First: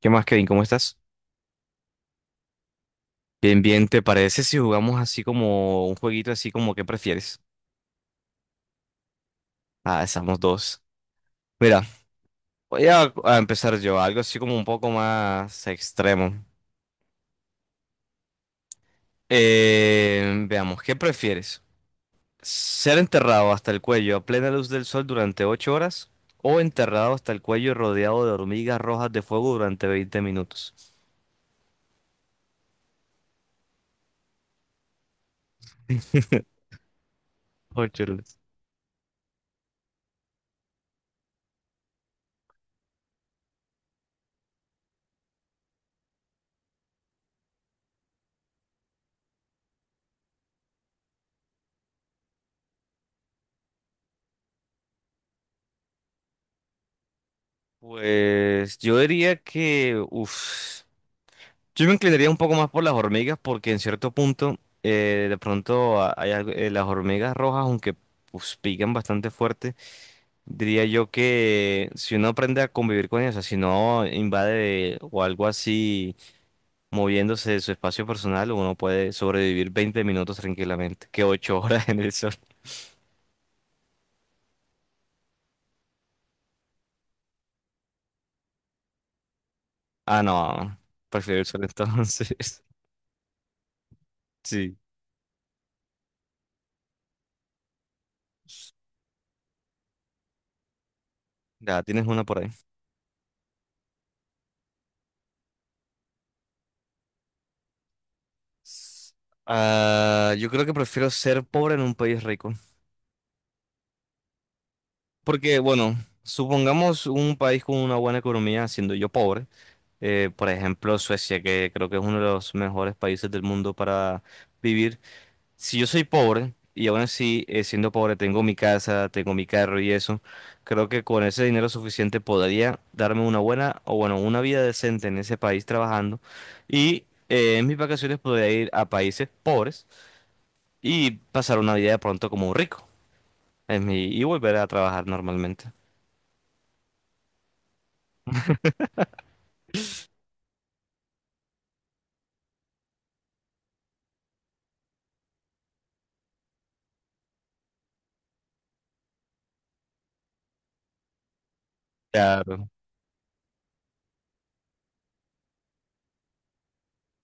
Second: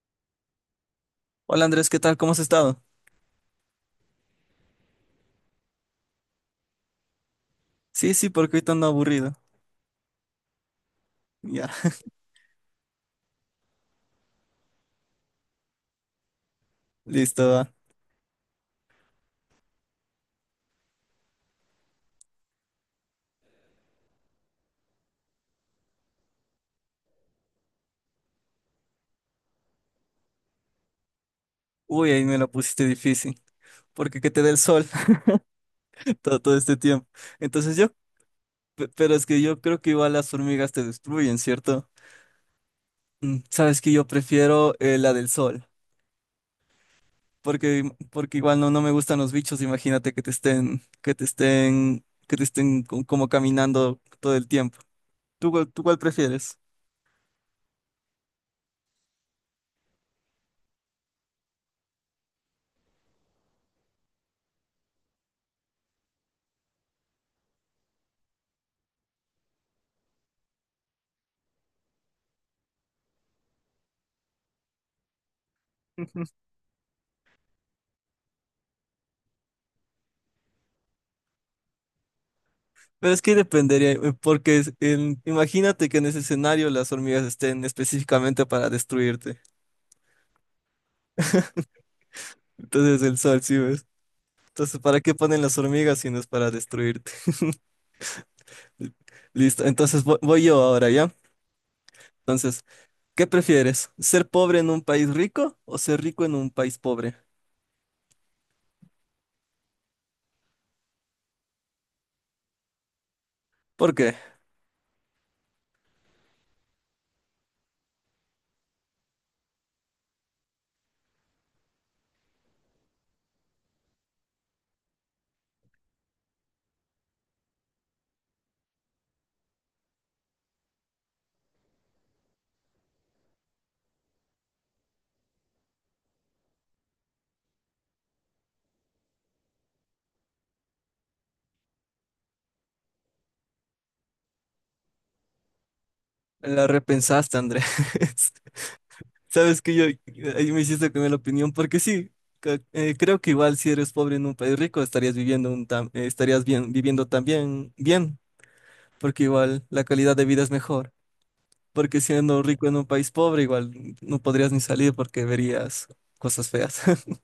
¿Qué más, Kevin? ¿Cómo estás? Hola Andrés, ¿qué tal? ¿Cómo has estado? Bien, bien, ¿te parece si jugamos así como un jueguito así como qué prefieres? Sí, sí, porque ahorita ando aburrido. Ah, estamos dos. Ya, Mira, voy a empezar yo, algo así como un poco más extremo. listo, va. Veamos, ¿qué prefieres? ¿Ser enterrado hasta el cuello a plena luz del sol durante 8 horas? ¿O enterrado hasta el cuello rodeado de hormigas rojas de fuego durante 20 minutos? Uy, ahí me la pusiste difícil. Porque que te dé el sol todo este tiempo. Entonces yo, 8 horas. pero es que yo creo que igual las hormigas te destruyen, ¿cierto? Mm, sabes que yo prefiero la del sol. Porque igual no me gustan los bichos. Imagínate que te estén como caminando todo el tiempo. ¿Tú, tú cuál prefieres? Pues yo diría que, uff. Yo me inclinaría un poco más por las hormigas porque en cierto punto de pronto las hormigas rojas, aunque pues, pican bastante fuerte, diría yo que si uno aprende a convivir con ellas, o sea, si no invade o algo así moviéndose de su espacio personal, uno puede sobrevivir 20 minutos tranquilamente, que 8 horas en el sol. Pero es que dependería, porque imagínate que en ese escenario las hormigas estén específicamente para destruirte. Ah, no, prefiero el sol entonces. Entonces el sol, ¿sí ves? Sí, Entonces, ¿para qué ponen las hormigas si no es para destruirte? Listo, entonces voy, yo ahora, ¿ya? ya tienes una por ahí. Entonces, ¿qué prefieres? ¿Ser pobre en un país rico o ser rico en un país pobre? Ah, yo creo que prefiero ser pobre en un país rico. ¿Por qué? Porque, bueno, supongamos un país con una buena economía, siendo yo pobre, por ejemplo Suecia, que creo que es uno de los mejores países del mundo para vivir. Si yo soy pobre y aún así, siendo pobre, tengo mi casa, tengo mi carro y eso, creo que con ese dinero suficiente podría darme una buena, o bueno, una vida decente en ese país trabajando y en mis vacaciones podría ir a países pobres y pasar una vida de pronto como un rico en mi, y volver a trabajar normalmente. La repensaste, Andrés. Sabes que yo, ahí me hiciste cambiar la opinión, porque sí, creo que igual si eres pobre en un país rico estarías viviendo un estarías bien, viviendo también bien, porque igual la calidad de vida es mejor, porque siendo rico Claro. en un país pobre igual no podrías ni salir porque verías cosas feas.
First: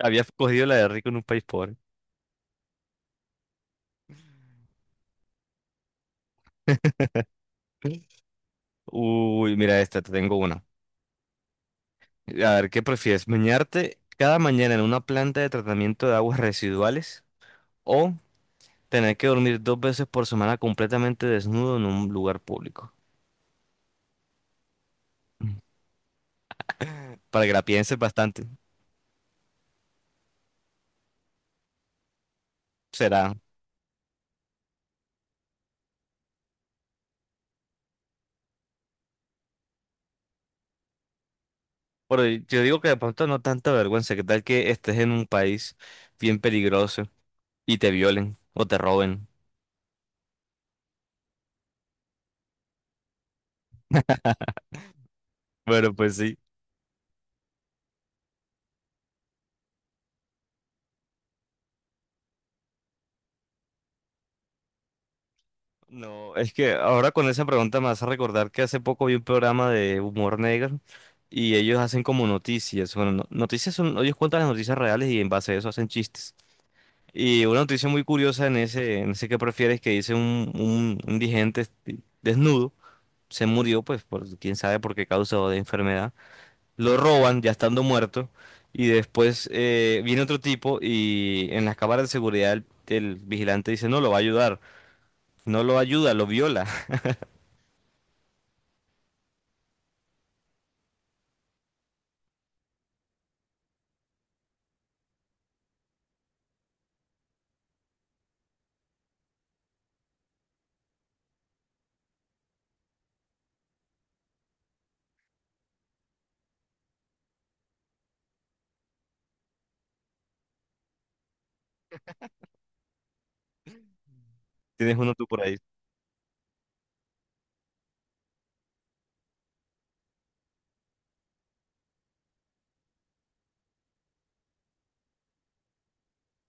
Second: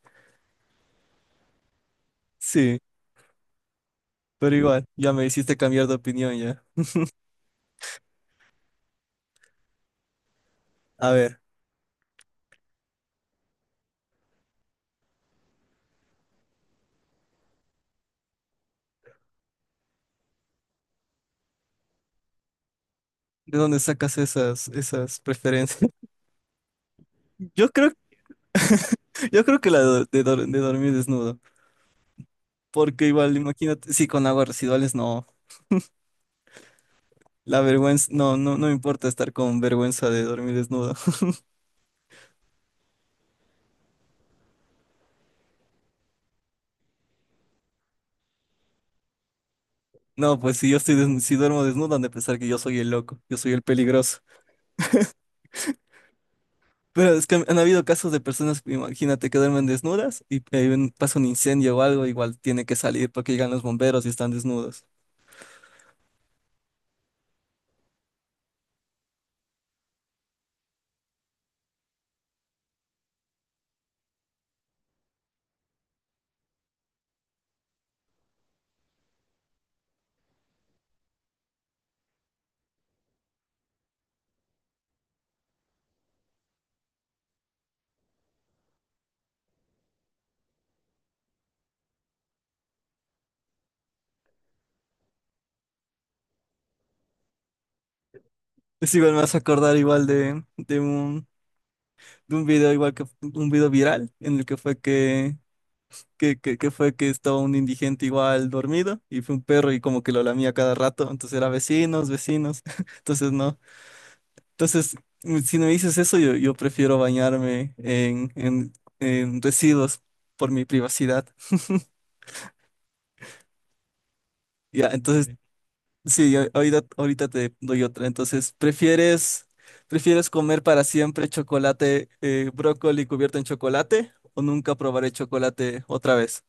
Había cogido la de rico en un país pobre. Sí, pero igual, ya me hiciste cambiar de opinión ya. Uy, mira esta, te tengo una. A ver, A ver, ¿qué prefieres? ¿Bañarte cada mañana en una planta de tratamiento de aguas residuales o tener que dormir dos veces por semana completamente desnudo en un lugar público? ¿de dónde sacas esas preferencias? Para que la Yo creo, pienses bastante, yo creo que la de, de dormir desnudo, porque será. igual, imagínate, sí, con aguas residuales no. La vergüenza, no me importa estar con vergüenza de dormir desnudo. Pero yo digo que de pronto no tanta vergüenza, ¿qué tal que estés en un país bien peligroso y te violen o te roben? No, pues si yo estoy si duermo desnudo, han de pensar que yo soy el loco, yo soy el peligroso. Bueno, pues sí. Pero es que han habido casos de personas, imagínate, que duermen desnudas y pasa un incendio o algo, igual tiene que salir porque llegan los bomberos y están desnudos. No, es que ahora con esa pregunta me hace recordar que hace poco vi un programa de humor negro y ellos hacen como noticias. Bueno, noticias son, ellos cuentan las noticias reales y en base a eso hacen chistes. Y una noticia muy curiosa en ese que prefieres que dice un indigente este, desnudo, se murió, pues por quién sabe por qué causa o de enfermedad. Lo roban ya estando muerto y después viene otro tipo y en las cámaras de seguridad el vigilante dice no, lo va a ayudar. No lo ayuda, lo viola. Es igual me vas a acordar igual de, de un video igual que un video viral en el que fue que, que fue que estaba un indigente igual dormido y fue un perro y como que lo lamía cada rato, entonces era vecinos. Entonces no. Entonces, mm, si no me dices eso, yo prefiero bañarme en residuos por mi privacidad. Ya, Tienes uno tú entonces, vale. por ahí. Sí, ahorita, ahorita te doy otra. Entonces, ¿prefieres comer para siempre chocolate, brócoli cubierto en chocolate o nunca probaré chocolate otra vez?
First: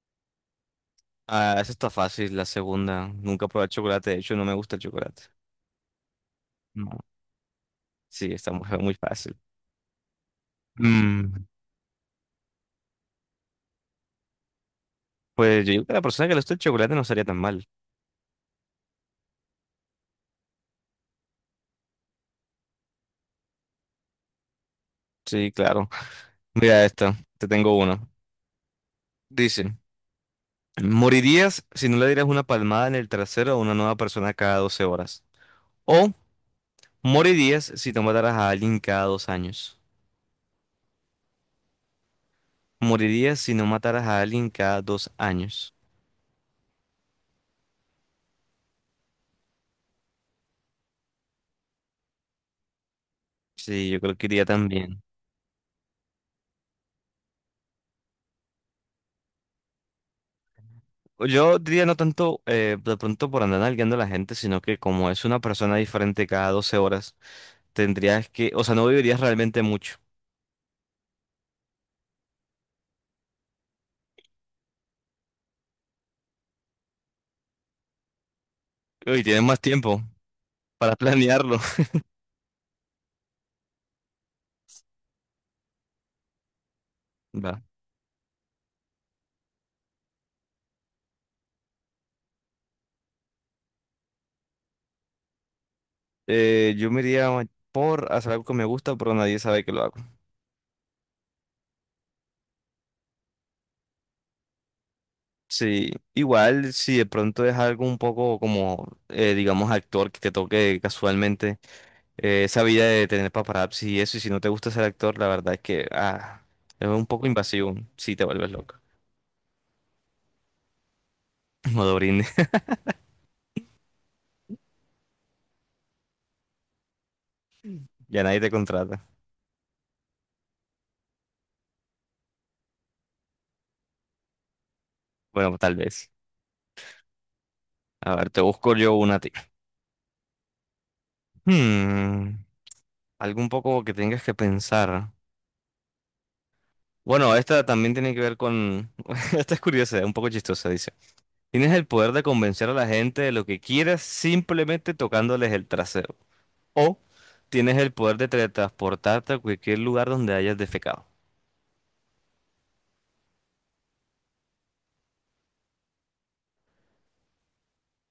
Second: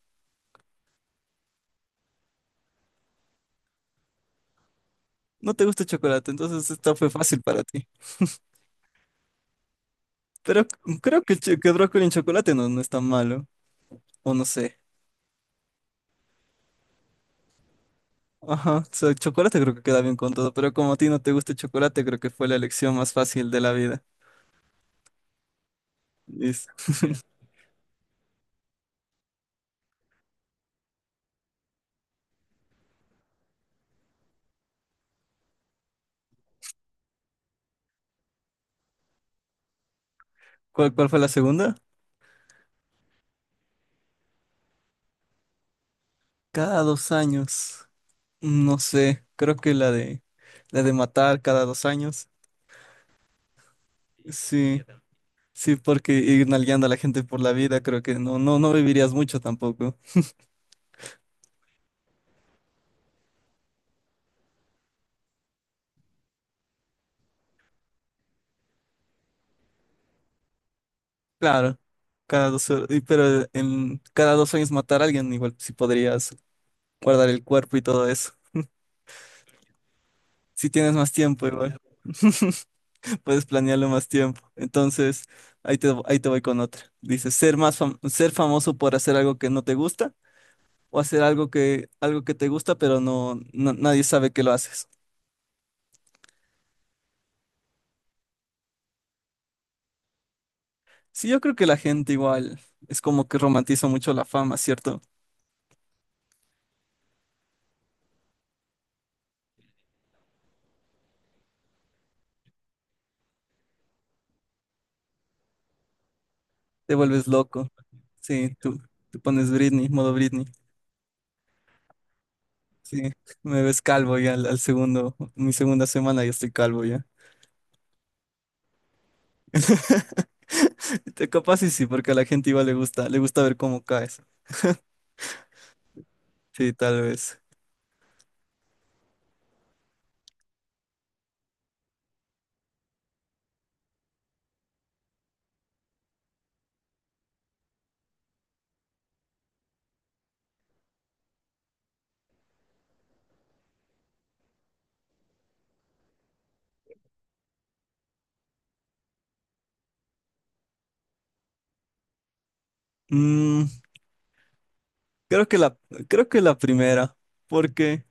Ah, esa está fácil, la segunda. Nunca probé el chocolate, de hecho no me gusta el chocolate. No te gusta el chocolate, entonces esta No. fue fácil para ti. Sí, está muy, muy fácil. Pero creo que, el Mm, cho- que brócoli en chocolate no, no es tan malo, o no sé. pues yo digo que a la persona que le gusta el chocolate no estaría tan mal. Ajá, so, chocolate creo que queda bien con todo, pero como a ti no te gusta el chocolate, creo que fue la elección más fácil de la vida. Sí, claro. Listo. Mira esta, te tengo uno. Dice, morirías si no le dieras una palmada en el trasero a una nueva persona cada 12 horas. O morirías si no mataras a alguien cada 2 años. ¿Cuál, cuál fue la segunda? Morirías si no mataras a alguien cada dos años. Cada dos años. No sé, creo que la de matar cada dos años. Sí, yo creo que iría Sí, también. sí, porque ir nalgueando a la gente por la vida, creo que no vivirías mucho tampoco. Yo diría no tanto de pronto por andar nalgueando a la gente, sino que como es una persona diferente cada 12 horas, tendrías que, o sea, no vivirías realmente mucho. Claro, cada dos, pero en cada dos años matar a alguien, igual si podrías guardar el cuerpo y todo eso. Y tienes más tiempo Si tienes para más tiempo, planearlo. igual. Puedes planearlo más tiempo. Entonces, ahí te voy con otra. Dice, ser Va. más ser famoso por hacer algo que no te gusta o hacer algo algo que te gusta, pero nadie sabe que lo haces. Yo me iría por hacer algo que me gusta, pero nadie sabe que lo hago. Sí, yo creo que la gente igual es como que romantiza mucho la fama, ¿cierto? Sí, igual si de pronto es algo un poco como, digamos, actor que te toque casualmente, esa vida de tener paparazzi y eso, y si no te gusta ser actor, la verdad es que es Te un poco vuelves loco. invasivo si te vuelves Sí, tú, loco. tú pones Britney, modo Britney. Modo. Sí, me ves calvo ya al segundo, mi segunda semana ya estoy calvo ya. Ya nadie te contrata. Te capaz y sí, porque a la gente igual le gusta ver cómo caes. Bueno, tal vez. Sí, tal vez. A ver, te busco yo una a ti. Hmm, Algo un poco que tengas que pensar. Bueno, esta también tiene que ver con. Esta es curiosa, un poco chistosa, dice. Tienes el poder de convencer a la gente de lo que quieras simplemente tocándoles el trasero. O tienes el poder de teletransportarte a cualquier lugar donde hayas defecado. Mm, creo que la, creo que la primera, porque,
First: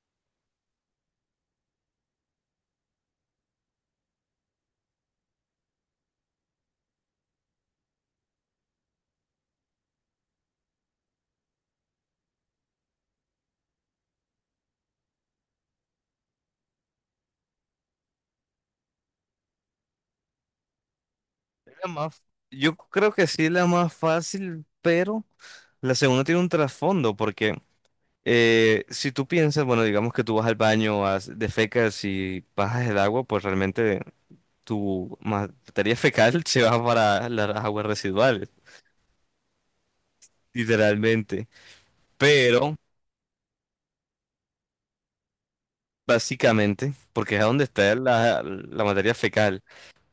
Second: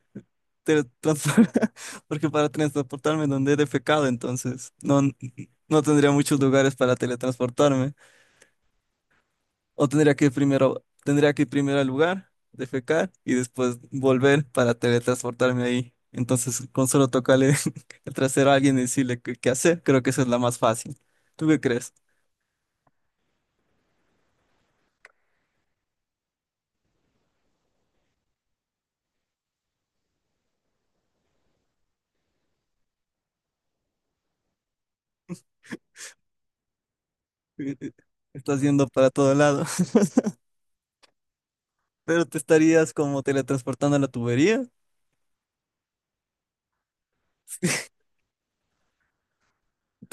te porque para teletransportarme donde he defecado, entonces no, no tendría muchos lugares para teletransportarme. O tendría que ir primero, tendría que ir primero al lugar, defecar y después volver para teletransportarme ahí. Entonces, con solo tocarle el trasero a alguien y decirle qué, qué hacer, creo que esa es la más fácil. ¿Tú qué La crees? más- Yo creo que sí es la más fácil, pero la segunda tiene un trasfondo porque. Si tú piensas, bueno, digamos que tú vas al baño, defecas y bajas el agua, pues realmente tu materia fecal se va para las aguas residuales, Estás yendo para todo lado, literalmente. pero te Pero, estarías como teletransportando a la tubería. básicamente, porque es a donde está la materia fecal.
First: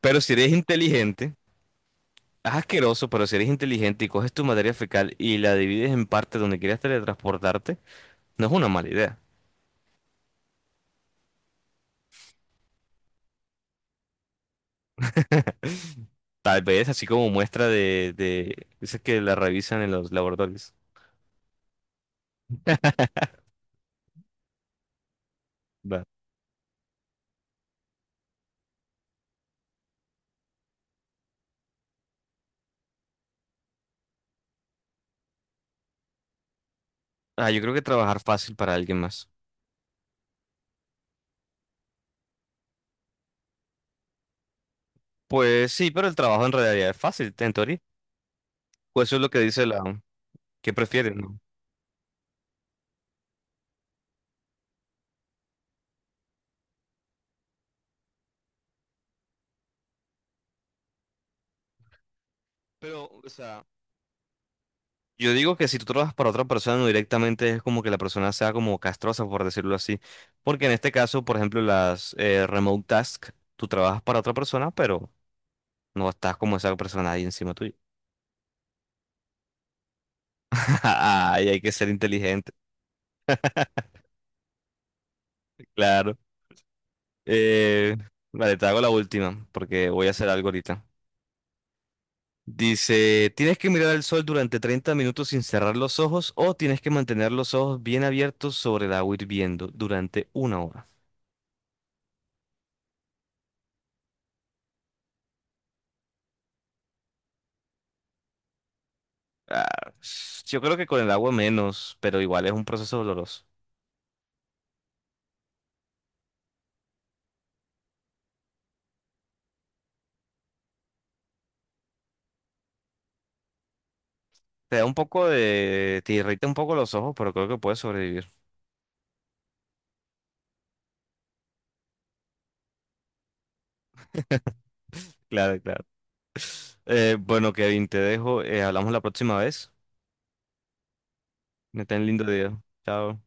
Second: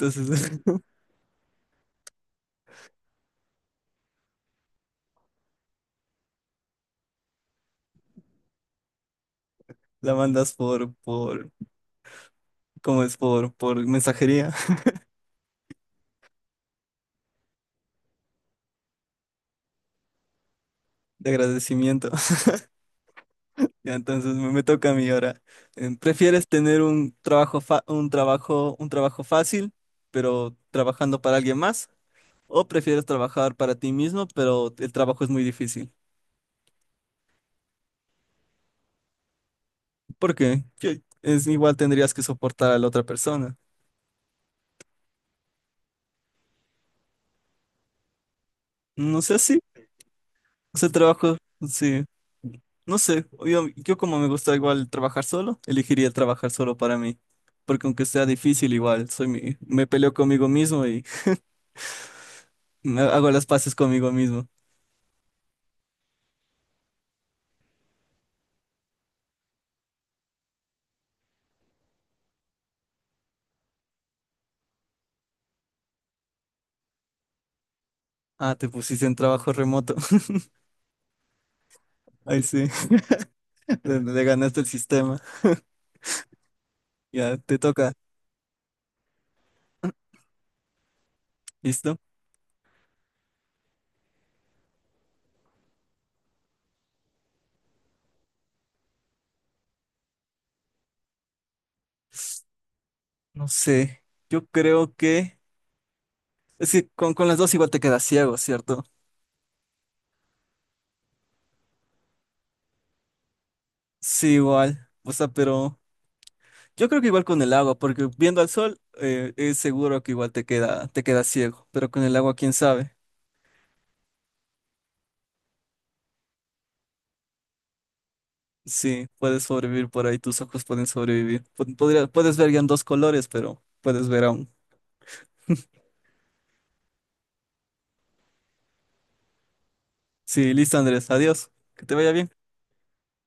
Pero si eres inteligente, es asqueroso, pero si eres inteligente y coges tu materia fecal y la divides en partes donde quieras teletransportarte, no es una mala idea. la mandas por, ¿cómo es? Por mensajería Tal vez así como muestra de. Dices que la revisan en los laboratorios. de agradecimiento. Ya, entonces me toca a mí ahora. Em, Va. ¿prefieres tener un trabajo, un trabajo fácil, pero trabajando para alguien más? ¿O prefieres trabajar para ti mismo, pero el trabajo es muy difícil? Ah, yo creo que trabajar fácil para alguien más. Porque es igual tendrías que soportar a la otra persona. Pues sí, pero el trabajo en realidad es fácil, en teoría. Pues eso No es lo sé que si dice la. ¿Qué ese prefieres? trabajo, ¿no? sí. No sé, yo como me gusta igual trabajar solo, elegiría trabajar solo para mí, porque aunque sea difícil igual, soy mi, me peleo conmigo mismo y me Pero, o hago las sea, paces conmigo mismo. yo digo que si tú trabajas para otra persona no directamente es como que la persona sea como castrosa, por decirlo así. Porque en este caso, por ejemplo, las remote tasks, tú trabajas para otra persona, pero no estás como esa persona ahí encima tuyo. Ah, te pusiste en trabajo remoto. Ay, hay que ser Ahí inteligente, sí, le ganaste el sistema. claro. Ya, te toca. Eh, vale, te hago la última, porque voy a hacer algo ahorita. ¿Listo? Dice, ¿tienes que mirar al sol durante 30 minutos sin cerrar los ojos o tienes que mantener los ojos bien abiertos sobre el agua hirviendo durante 1 hora? No sé, yo creo que... Es que con las dos igual te quedas ciego, ¿cierto? Ah, yo creo que con el agua menos, pero igual es un proceso doloroso. Sí, igual. O sea, pero yo creo que igual con el agua, porque viendo al sol es seguro que igual te queda ciego, pero con el agua, quién sabe. Te da un poco de. Te irrita un poco los ojos, pero creo que puedes sobrevivir. Sí, puedes sobrevivir por ahí, tus ojos pueden sobrevivir. Puedes ver ya en dos colores, pero puedes ver aún. Claro, claro. Bueno, Kevin, te dejo. Hablamos la próxima vez. Sí, listo, Andrés, adiós. Me Que te ten vaya lindo bien. día. Chao.